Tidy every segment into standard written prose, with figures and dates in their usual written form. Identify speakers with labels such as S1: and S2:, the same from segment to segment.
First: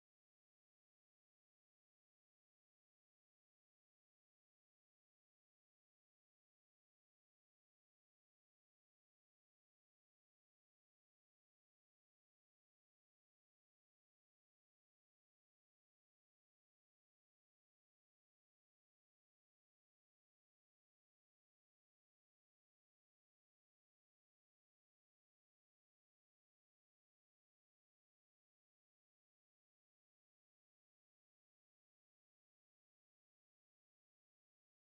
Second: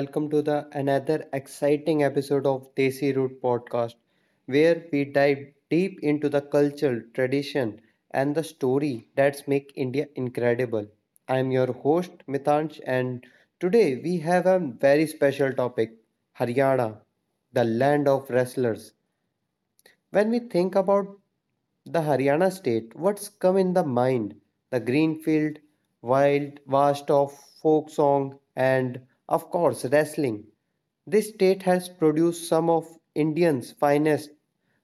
S1: Welcome to the another exciting episode of Desi Root podcast where we dive deep into the culture, tradition and the story that's make India incredible. I am your host Mitansh and today we have a very special topic, Haryana, the land of wrestlers. When we think about the Haryana state, what's come in the mind? The green field, wild, vast of folk song, and of course, wrestling. This state has produced some of India's finest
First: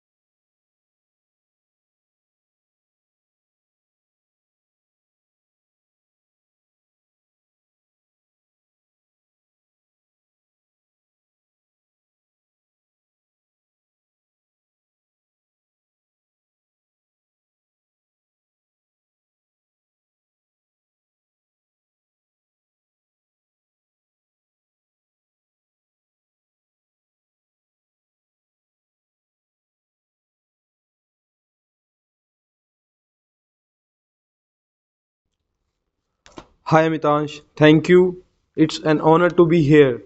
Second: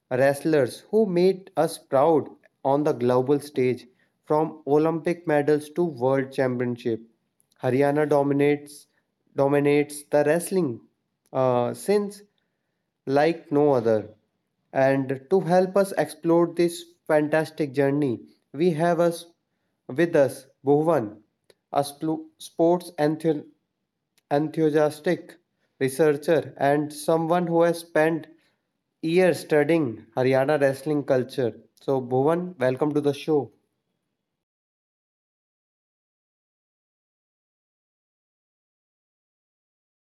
S1: wrestlers who made us proud on the global stage from Olympic medals to world championship. Haryana dominates the wrestling since like no other. And to help us explore this fantastic journey, we have us with us Bhuvan, a enthusiastic researcher and someone who has spent years studying Haryana wrestling culture. So, Bhuvan, welcome to the show.
S2: Hi Amitansh, thank you. It's an honor to be here.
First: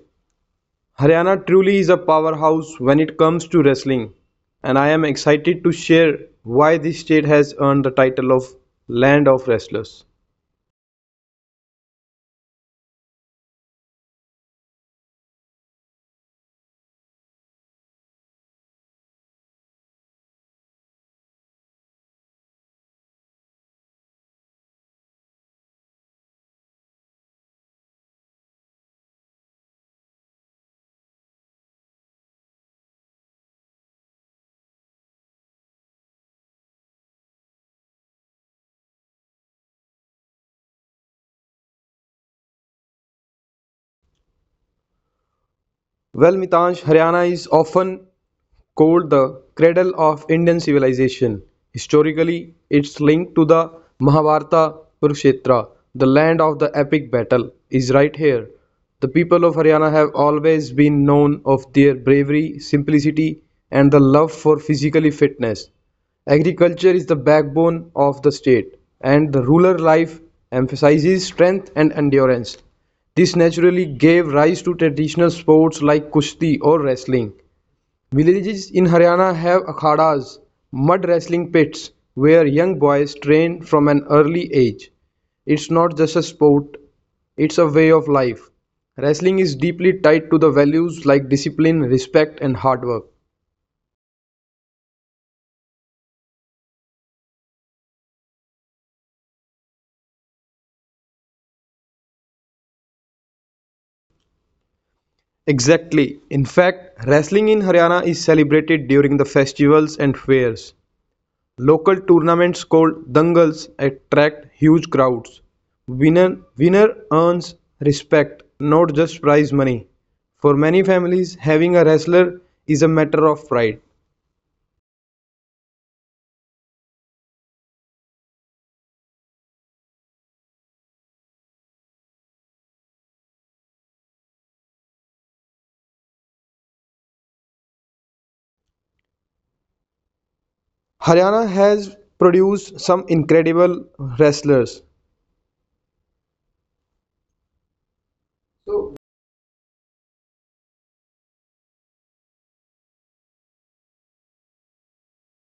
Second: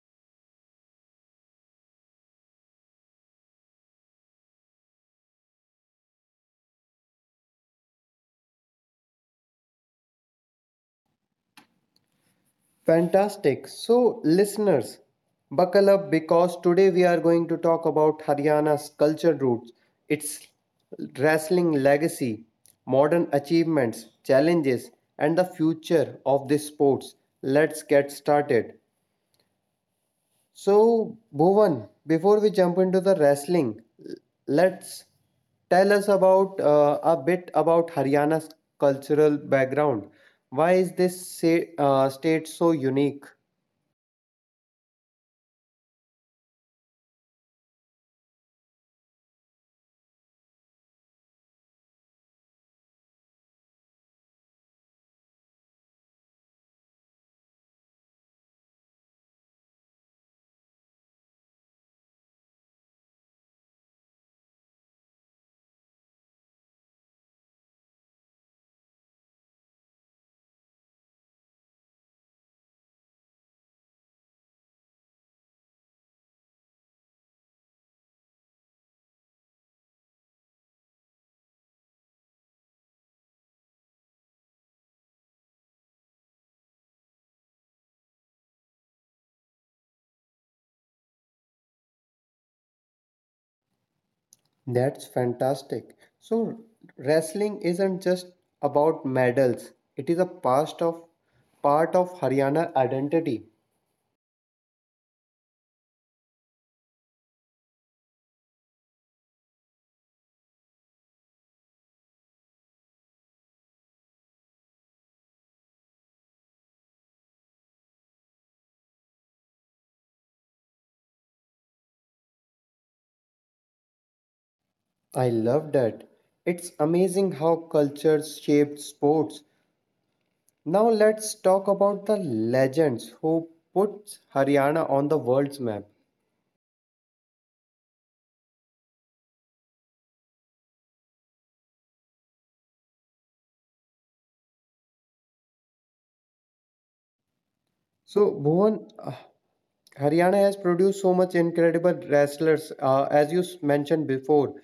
S2: Haryana truly is a powerhouse when it comes to wrestling, and I am excited to share why this state has earned the title of Land of Wrestlers.
S1: Fantastic. So, listeners, buckle up because today we are going to talk about Haryana's culture roots, its wrestling legacy, modern achievements, challenges, and the future of this sports. Let's get started. So, Bhuvan, before we jump into the wrestling, let's tell us about a bit about Haryana's cultural background. Why is this state so unique?
S2: Well, Mitansh, Haryana is often called the cradle of Indian civilization. Historically, it's linked to the Mahabharata Kurukshetra, the land of the epic battle, is right here. The people of Haryana have always been known of their bravery, simplicity, and the love for physical fitness. Agriculture is the backbone of the state, and the rural life emphasizes strength and endurance. This naturally gave rise to traditional sports like Kushti or wrestling. Villages in Haryana have akhadas, mud wrestling pits, where young boys train from an early age. It's not just a sport, it's a way of life. Wrestling is deeply tied to the values like discipline, respect, and hard work.
S1: That's fantastic. So wrestling isn't just about medals. It is a past of part of Haryana identity.
S2: Exactly. In fact, wrestling in Haryana is celebrated during the festivals and fairs. Local tournaments called "dangals" attract huge crowds. Winner earns respect, not just prize money. For many families, having a wrestler is a matter of pride.
S1: I love that. It's amazing how cultures shaped sports. Now let's talk about the legends who put Haryana on the world's map.
S2: Haryana has produced some incredible wrestlers.
S1: So Bhuvan, Haryana has produced so much incredible wrestlers as mentioned before.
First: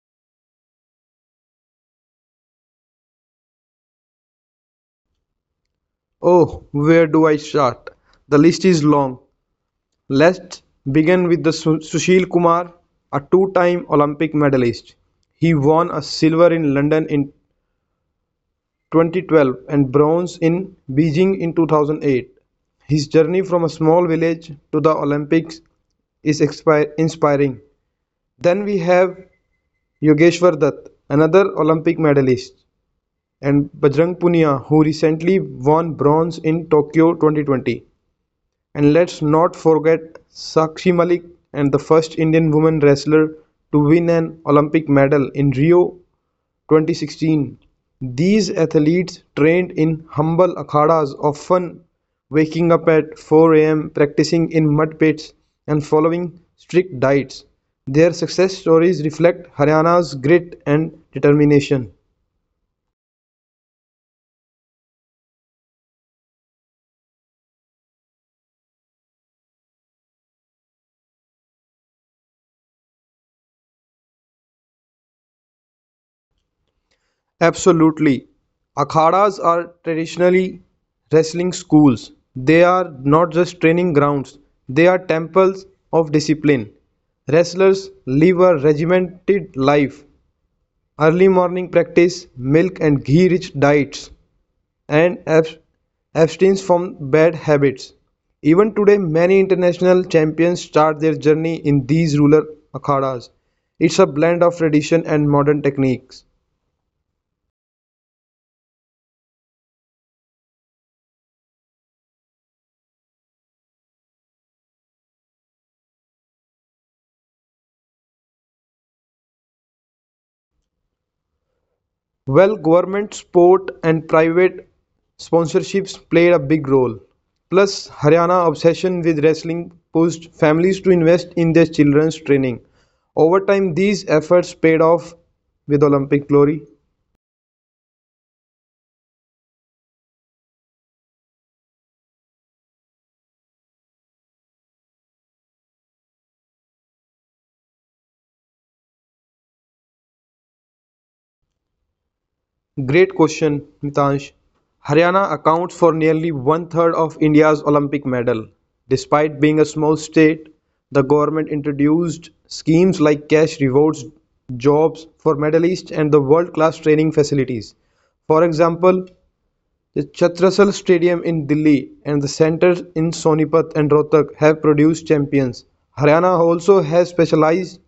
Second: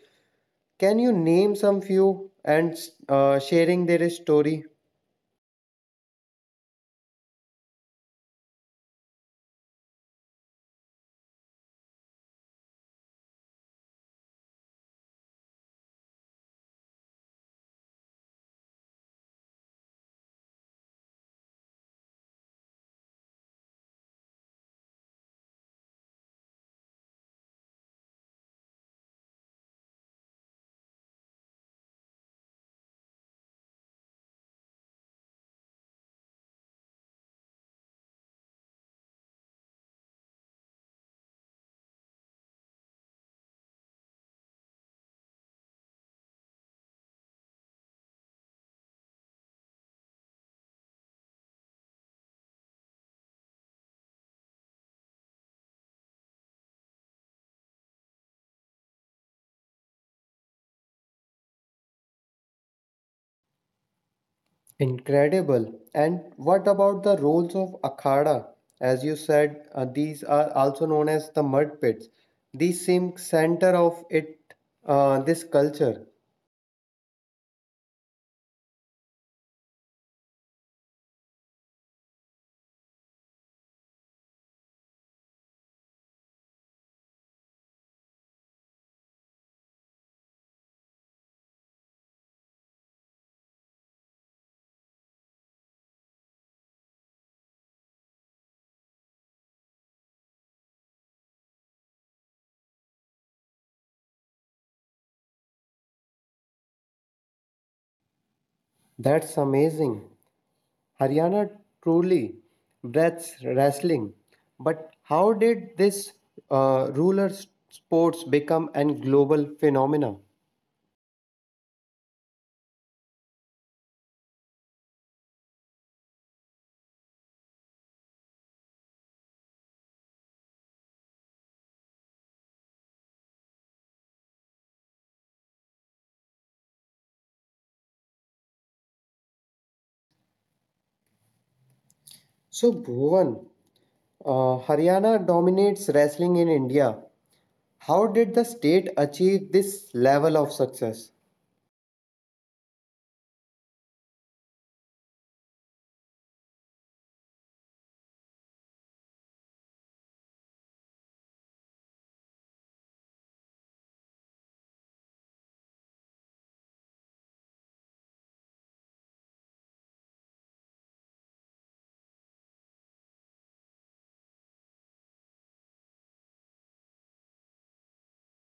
S1: Can you name some few and sharing their story?
S2: Oh, where do I start? The list is long. Let's begin with the Sushil Kumar, a two-time Olympic medalist. He won a silver in London in 2012 and bronze in Beijing in 2008. His journey from a small village to the Olympics is inspiring. Then we have Yogeshwar Dutt, another Olympic medalist, and Bajrang Punia, who recently won bronze in Tokyo 2020. And let's not forget Sakshi Malik and the first Indian woman wrestler to win an Olympic medal in Rio 2016. These athletes trained in humble akhadas, often waking up at 4 a.m., practicing in mud pits, and following strict diets. Their success stories reflect Haryana's grit and determination.
S1: Incredible. And what about the roles of Akhada? As you said, these are also known as the mud pits. These seem center of it, this culture.
S2: Absolutely. Akhadas are traditionally wrestling schools. They are not just training grounds, they are temples of discipline. Wrestlers live a regimented life, early morning practice, milk and ghee rich diets, and abstains from bad habits. Even today, many international champions start their journey in these rural akhadas. It's a blend of tradition and modern techniques.
S1: That's amazing. Haryana truly breaths wrestling. But how did this ruler sports become a global phenomena?
S2: Well, government support and private sponsorships played a big role. Plus, Haryana's obsession with wrestling pushed families to invest in their children's training. Over time, these efforts paid off with Olympic glory.
S1: So, Bhuvan, Haryana dominates wrestling in India. How did the state achieve this level of success?
S2: Great question, Mitansh. Haryana accounts for nearly one third of India's Olympic medal. Despite being a small state, the government introduced schemes like cash rewards, jobs for medalists, and the world class training facilities. For example, the Chhatrasal Stadium in Delhi and the centers in Sonipat and Rohtak have produced champions. Haryana also has specialized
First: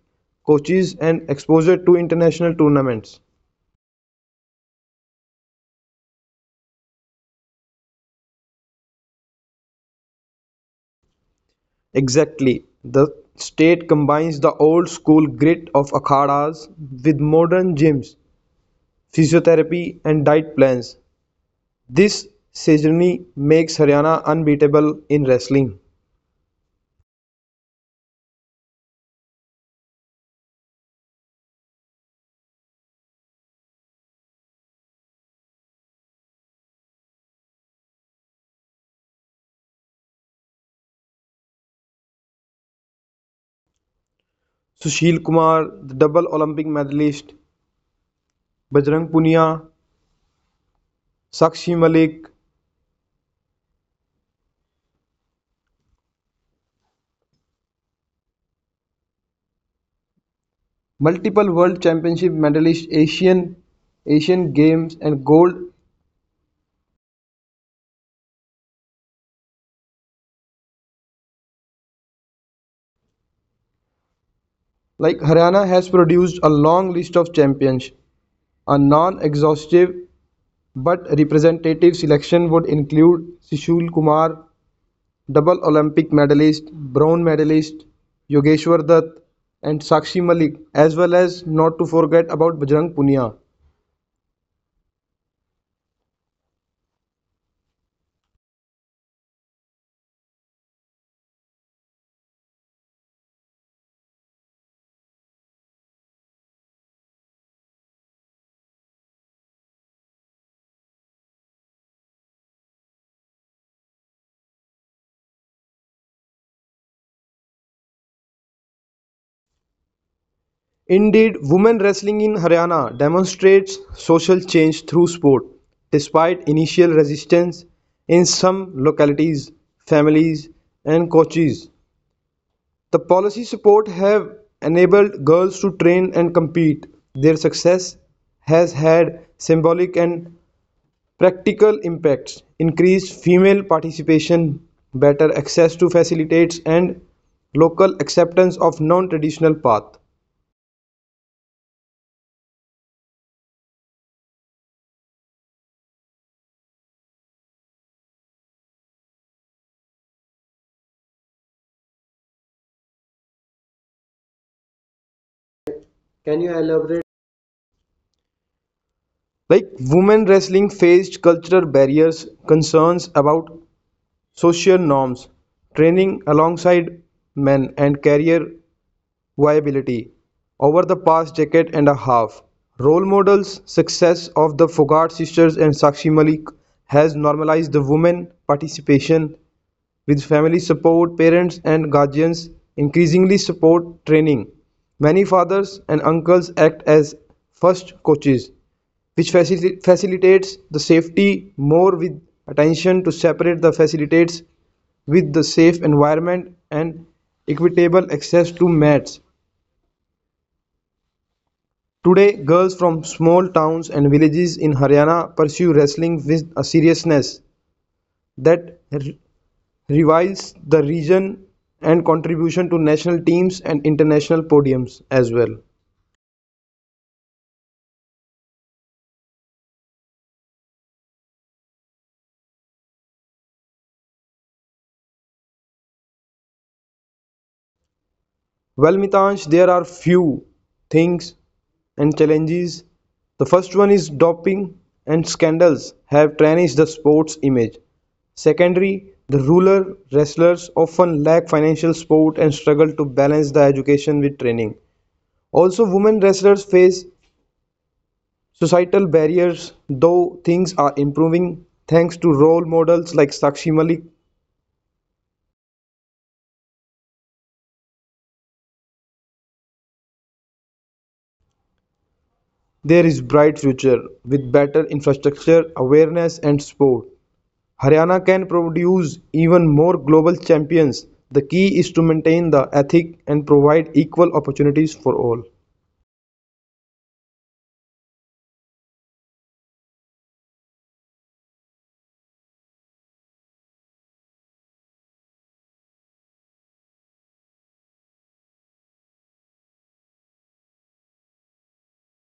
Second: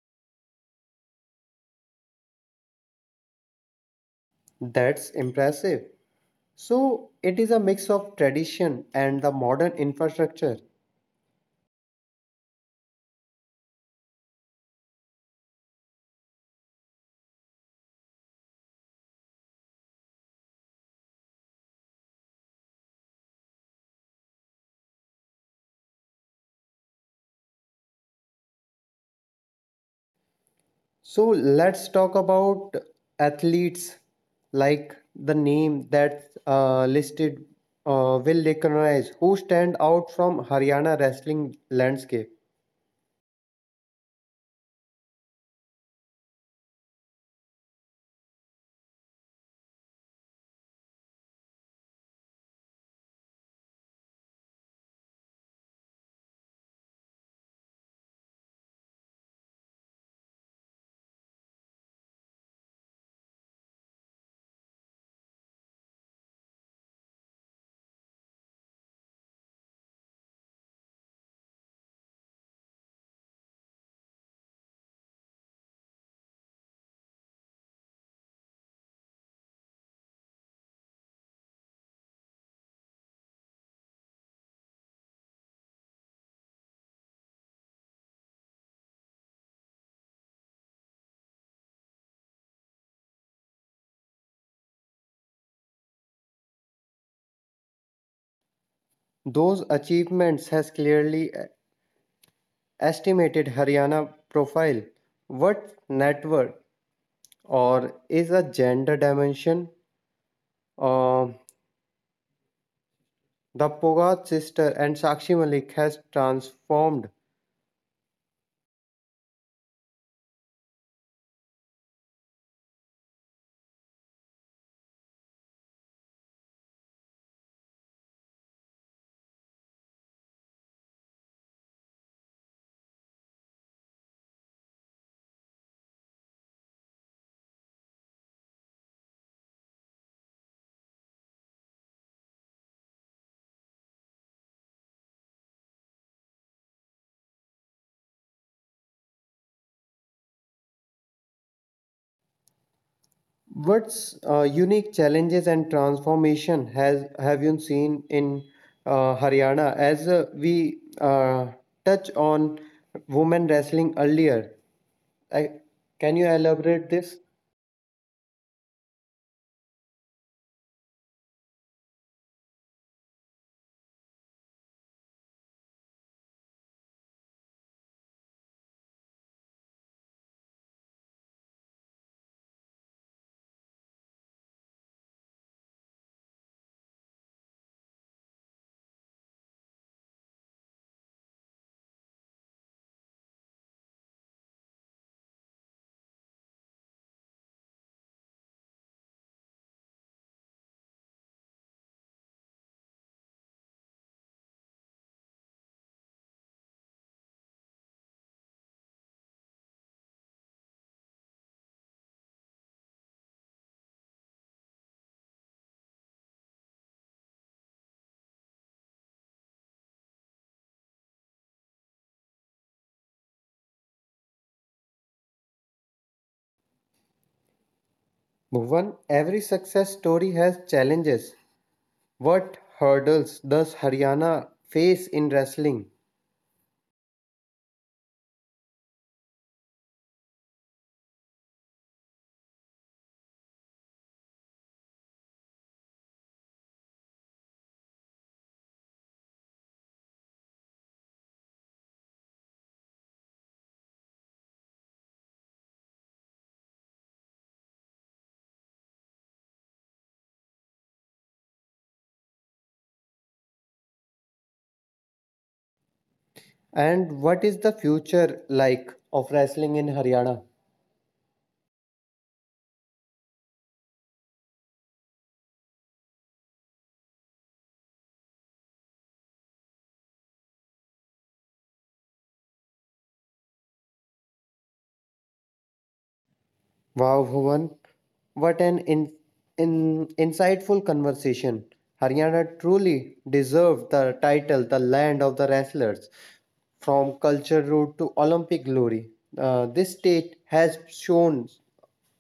S2: coaches and exposure to international tournaments.
S1: That's impressive. So, it is a mix of tradition and the modern infrastructure.
S2: Exactly, the state combines the old-school grit of akhadas with modern gyms, physiotherapy and diet plans. This synergy makes Haryana unbeatable in wrestling.
S1: So, let's talk about athletes like the name that's listed will recognize who stand out from Haryana wrestling landscape.
S2: Sushil Kumar, the double Olympic medalist, Bajrang Punia, Sakshi Malik, multiple world championship medalist, Asian Games and gold. Like Haryana has produced a long list of champions. A non-exhaustive but representative selection would include Sushil Kumar, double Olympic medalist, bronze medalist Yogeshwar Dutt and Sakshi Malik as well as not to forget about Bajrang Punia.
S1: Those achievements has clearly estimated Haryana profile. What network or is a gender dimension. Uh, the Pogat sister and Sakshi Malik has transformed.
S2: Indeed, women wrestling in Haryana demonstrates social change through sport. Despite initial resistance in some localities, families and coaches, the policy support have enabled girls to train and compete; their success has had symbolic and practical impacts: increased female participation, better access to facilities, and local acceptance of non-traditional path.
S1: What's unique challenges and transformation has have you seen in Haryana? As we touch on women wrestling earlier, I, can you elaborate this?
S2: Like women wrestling faced cultural barriers, concerns about social norms, training alongside men and career viability. Over the past decade and a half, role models' success of the Fogart sisters and Sakshi Malik has normalized the women participation with family support, parents and guardians increasingly support training. Many fathers and uncles act as first coaches, which facilitates the safety more with attention to separate the facilitates with the safe environment and equitable access to mats. Today, girls from small towns and villages in Haryana pursue wrestling with a seriousness that reveres the region and contribution to national teams and international podiums as well.
S1: Bhuvan, every success story has challenges. What hurdles does Haryana face in wrestling?
S2: Well, Mitansh, there are few things and challenges. The first one is doping and scandals have tarnished the sports image. Secondly, the rural wrestlers often lack financial support and struggle to balance the education with training. Also women wrestlers face societal barriers though things are improving thanks to role models like Sakshi Malik.
S1: And what is the future like of wrestling in Haryana?
S2: There is bright future with better infrastructure, awareness and support. Haryana can produce even more global champions. The key is to maintain the ethic and provide equal opportunities for all.
S1: Wow, Bhuvan, what an insightful conversation. Haryana truly deserved the title, the land of the wrestlers, from culture route to Olympic glory. This state has shown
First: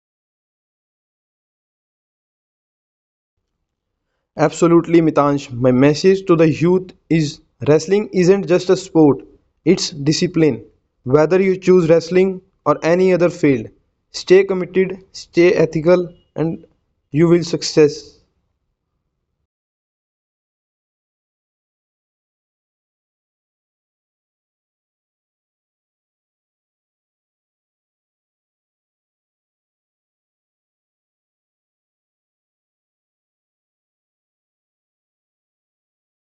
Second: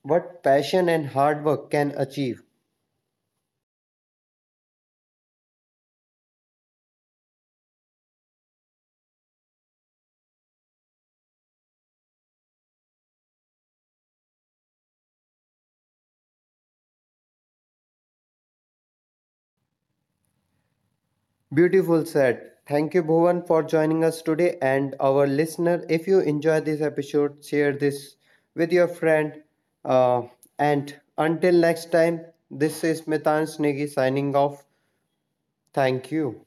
S1: what passion and hard work can achieve.
S2: Absolutely, Mitansh. My message to the youth is wrestling isn't just a sport, it's discipline. Whether you choose wrestling or any other field, stay committed, stay ethical, and you will success.
S1: Beautiful said. Thank you, Bhuvan, for joining us today and our listener. If you enjoy this episode, share this with your friend. Uh, and until next time, this is Mitan Snegi signing off. Thank you.